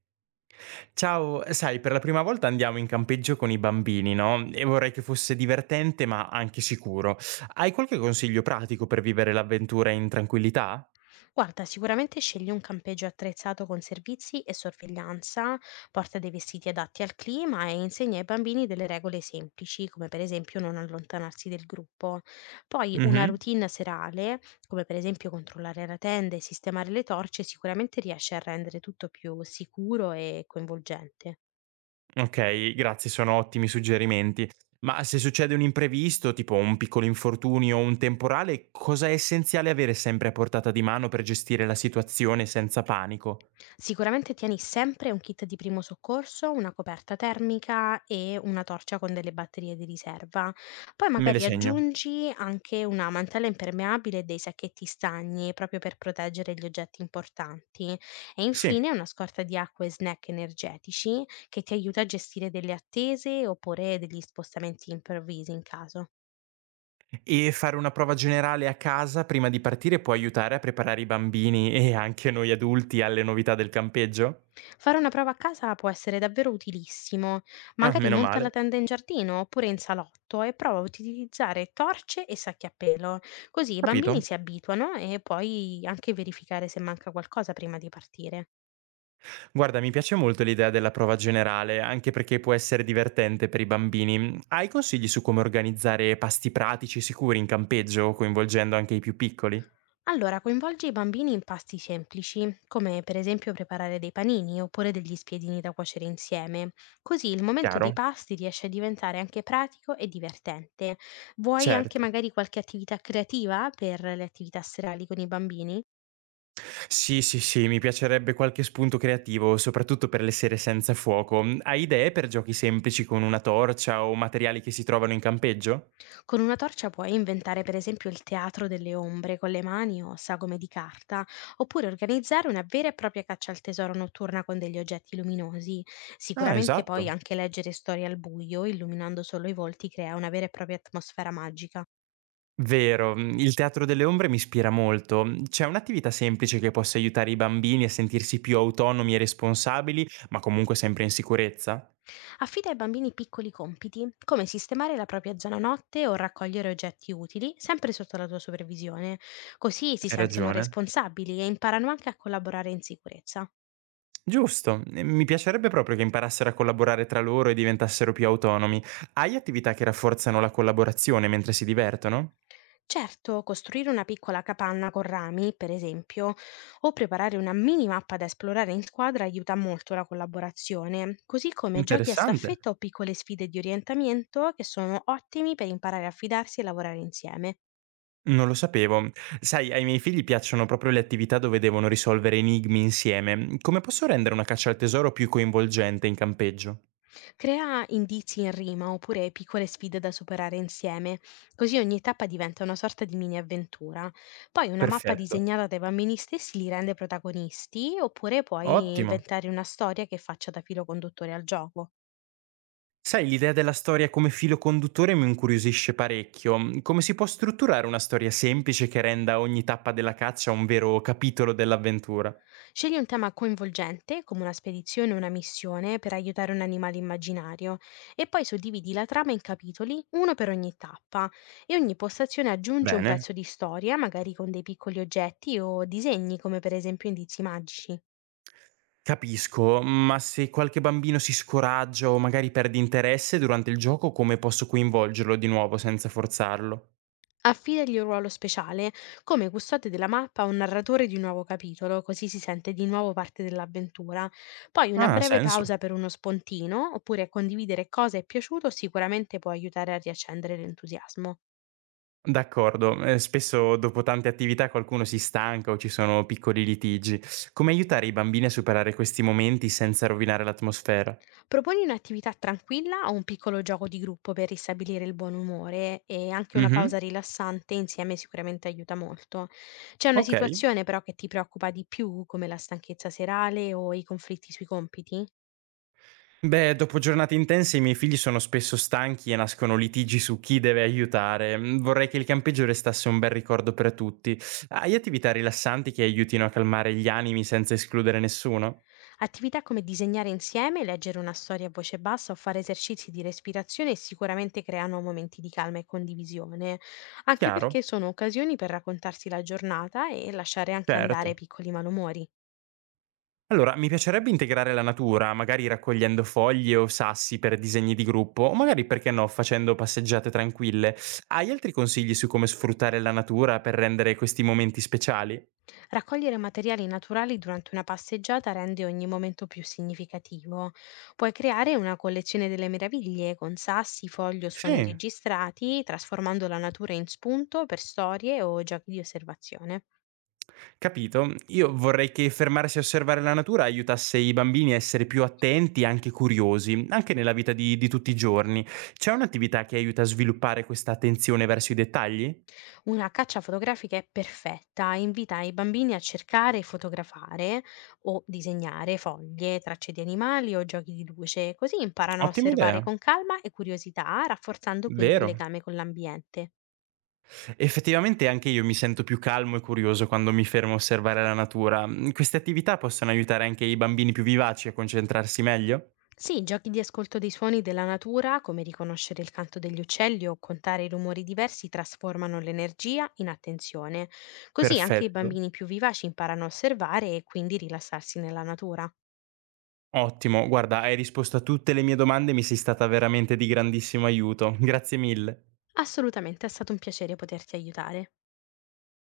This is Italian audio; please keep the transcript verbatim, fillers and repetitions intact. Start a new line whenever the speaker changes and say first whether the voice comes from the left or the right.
right: Ciao, sai, per la prima volta andiamo in campeggio con i bambini, no? E vorrei che fosse divertente, ma anche sicuro. Hai qualche consiglio pratico per vivere l'avventura in tranquillità?
left: Guarda, sicuramente scegli un campeggio attrezzato con servizi e sorveglianza, porta dei vestiti adatti al clima e insegna ai bambini delle regole semplici, come per esempio non allontanarsi del gruppo. Poi una
right: Mhm.
left: routine serale, come per esempio controllare la tenda e sistemare le torce, sicuramente riesce a rendere tutto più sicuro e coinvolgente.
right: Ok, grazie, sono ottimi suggerimenti. Ma se succede un imprevisto, tipo un piccolo infortunio o un temporale, cosa è essenziale avere sempre a portata di mano per gestire la situazione senza panico?
left: Sicuramente tieni sempre un kit di primo soccorso, una coperta termica e una torcia con delle batterie di riserva. Poi
right: Me le
left: magari
right: segno.
left: aggiungi anche una mantella impermeabile e dei sacchetti stagni proprio per proteggere gli oggetti importanti. E
right: Sì.
left: infine una scorta di acqua e snack energetici che ti aiuta a gestire delle attese oppure degli spostamenti improvvisi in caso.
right: E fare una prova generale a casa prima di partire può aiutare a preparare i bambini e anche noi adulti alle novità del campeggio?
left: Fare una prova a casa può essere davvero utilissimo.
right: Ah,
left: Magari
right: meno
left: monta la
right: male.
left: tenda in giardino oppure in salotto e prova a utilizzare torce e sacchi a pelo. Così i bambini
right: Capito?
left: si abituano e puoi anche verificare se manca qualcosa prima di partire.
right: Guarda, mi piace molto l'idea della prova generale, anche perché può essere divertente per i bambini. Hai consigli su come organizzare pasti pratici sicuri in campeggio, coinvolgendo anche i più piccoli?
left: Allora, coinvolgi i bambini in pasti semplici, come per esempio preparare dei panini oppure degli spiedini da cuocere insieme. Così il momento dei
right: Chiaro?
left: pasti riesce a diventare anche pratico e divertente. Vuoi anche
right: Certo.
left: magari qualche attività creativa per le attività serali con i bambini?
right: Sì, sì, sì, mi piacerebbe qualche spunto creativo, soprattutto per le sere senza fuoco. Hai idee per giochi semplici con una torcia o materiali che si trovano in campeggio?
left: Con una torcia puoi inventare per esempio il teatro delle ombre con le mani o sagome di carta, oppure organizzare una vera e propria caccia al tesoro notturna con degli oggetti luminosi.
right: Ah,
left: Sicuramente poi
right: esatto.
left: anche leggere storie al buio, illuminando solo i volti, crea una vera e propria atmosfera magica.
right: Vero, il teatro delle ombre mi ispira molto. C'è un'attività semplice che possa aiutare i bambini a sentirsi più autonomi e responsabili, ma comunque sempre in sicurezza?
left: Affida ai bambini piccoli compiti, come sistemare la propria zona notte o raccogliere oggetti utili, sempre sotto la tua supervisione. Così si
right: Hai
left: sentono
right: ragione.
left: responsabili e imparano anche a collaborare in sicurezza.
right: Giusto, e mi piacerebbe proprio che imparassero a collaborare tra loro e diventassero più autonomi. Hai attività che rafforzano la collaborazione mentre si divertono?
left: Certo, costruire una piccola capanna con rami, per esempio, o preparare una mini mappa da esplorare in squadra aiuta molto la collaborazione, così come giochi a
right: Interessante,
left: staffetta o piccole sfide di orientamento che sono ottimi per imparare a fidarsi e lavorare insieme.
right: non lo sapevo. Sai, ai miei figli piacciono proprio le attività dove devono risolvere enigmi insieme. Come posso rendere una caccia al tesoro più coinvolgente in campeggio?
left: Crea indizi in rima oppure piccole sfide da superare insieme, così ogni tappa diventa una sorta di mini avventura. Poi una mappa
right: Perfetto,
left: disegnata dai bambini stessi li rende protagonisti, oppure puoi
right: ottimo.
left: inventare una storia che faccia da filo conduttore al gioco.
right: Sai, l'idea della storia come filo conduttore mi incuriosisce parecchio. Come si può strutturare una storia semplice che renda ogni tappa della caccia un vero capitolo dell'avventura?
left: Scegli un tema coinvolgente, come una spedizione o una missione, per aiutare un animale immaginario e poi suddividi la trama in capitoli, uno per ogni tappa, e ogni postazione aggiunge un
right: Bene.
left: pezzo di storia, magari con dei piccoli oggetti o disegni, come per esempio indizi magici.
right: Capisco, ma se qualche bambino si scoraggia o magari perde interesse durante il gioco, come posso coinvolgerlo di nuovo senza forzarlo?
left: Affidagli un ruolo speciale, come custode della mappa o narratore di un nuovo capitolo, così si sente di nuovo parte dell'avventura. Poi una
right: Ah, ha
left: breve
right: senso.
left: pausa per uno spontino, oppure condividere cosa è piaciuto sicuramente può aiutare a riaccendere l'entusiasmo.
right: D'accordo, eh, spesso dopo tante attività qualcuno si stanca o ci sono piccoli litigi. Come aiutare i bambini a superare questi momenti senza rovinare l'atmosfera?
left: Proponi un'attività tranquilla o un piccolo gioco di gruppo per ristabilire il buon umore e anche una
right: Mhm,
left: pausa rilassante insieme sicuramente aiuta molto. C'è una
right: ok.
left: situazione però che ti preoccupa di più, come la stanchezza serale o i conflitti sui compiti?
right: Beh, dopo giornate intense i miei figli sono spesso stanchi e nascono litigi su chi deve aiutare. Mm, Vorrei che il campeggio restasse un bel ricordo per tutti. Hai attività rilassanti che aiutino a calmare gli animi senza escludere nessuno?
left: Attività come disegnare insieme, leggere una storia a voce bassa o fare esercizi di respirazione sicuramente creano momenti di calma e condivisione, anche
right: Chiaro?
left: perché sono occasioni per raccontarsi la giornata e lasciare anche andare
right: Certo.
left: piccoli malumori.
right: Allora, mi piacerebbe integrare la natura, magari raccogliendo foglie o sassi per disegni di gruppo, o magari, perché no, facendo passeggiate tranquille. Hai altri consigli su come sfruttare la natura per rendere questi momenti speciali?
left: Raccogliere materiali naturali durante una passeggiata rende ogni momento più significativo. Puoi creare una collezione delle meraviglie con sassi, fogli o suoni
right: Sì.
left: registrati, trasformando la natura in spunto per storie o giochi di osservazione.
right: Capito. Io vorrei che fermarsi a osservare la natura aiutasse i bambini a essere più attenti e anche curiosi, anche nella vita di, di tutti i giorni. C'è un'attività che aiuta a sviluppare questa attenzione verso i dettagli?
left: Una caccia fotografica è perfetta, invita i bambini a cercare e fotografare o disegnare foglie, tracce di animali o giochi di luce, così imparano a
right: Ottima
left: osservare
right: idea,
left: con calma e curiosità, rafforzando quindi il
right: vero.
left: legame con l'ambiente.
right: Effettivamente anche io mi sento più calmo e curioso quando mi fermo a osservare la natura. Mm, Queste attività possono aiutare anche i bambini più vivaci a concentrarsi meglio?
left: Sì, giochi di ascolto dei suoni della natura, come riconoscere il canto degli uccelli o contare i rumori diversi, trasformano l'energia in attenzione. Così anche i
right: Perfetto.
left: bambini più vivaci imparano a osservare e quindi rilassarsi nella natura.
right: Ottimo, guarda, hai risposto a tutte le mie domande e mi sei stata veramente di grandissimo aiuto. Grazie mille.
left: Assolutamente, è stato un piacere poterti aiutare.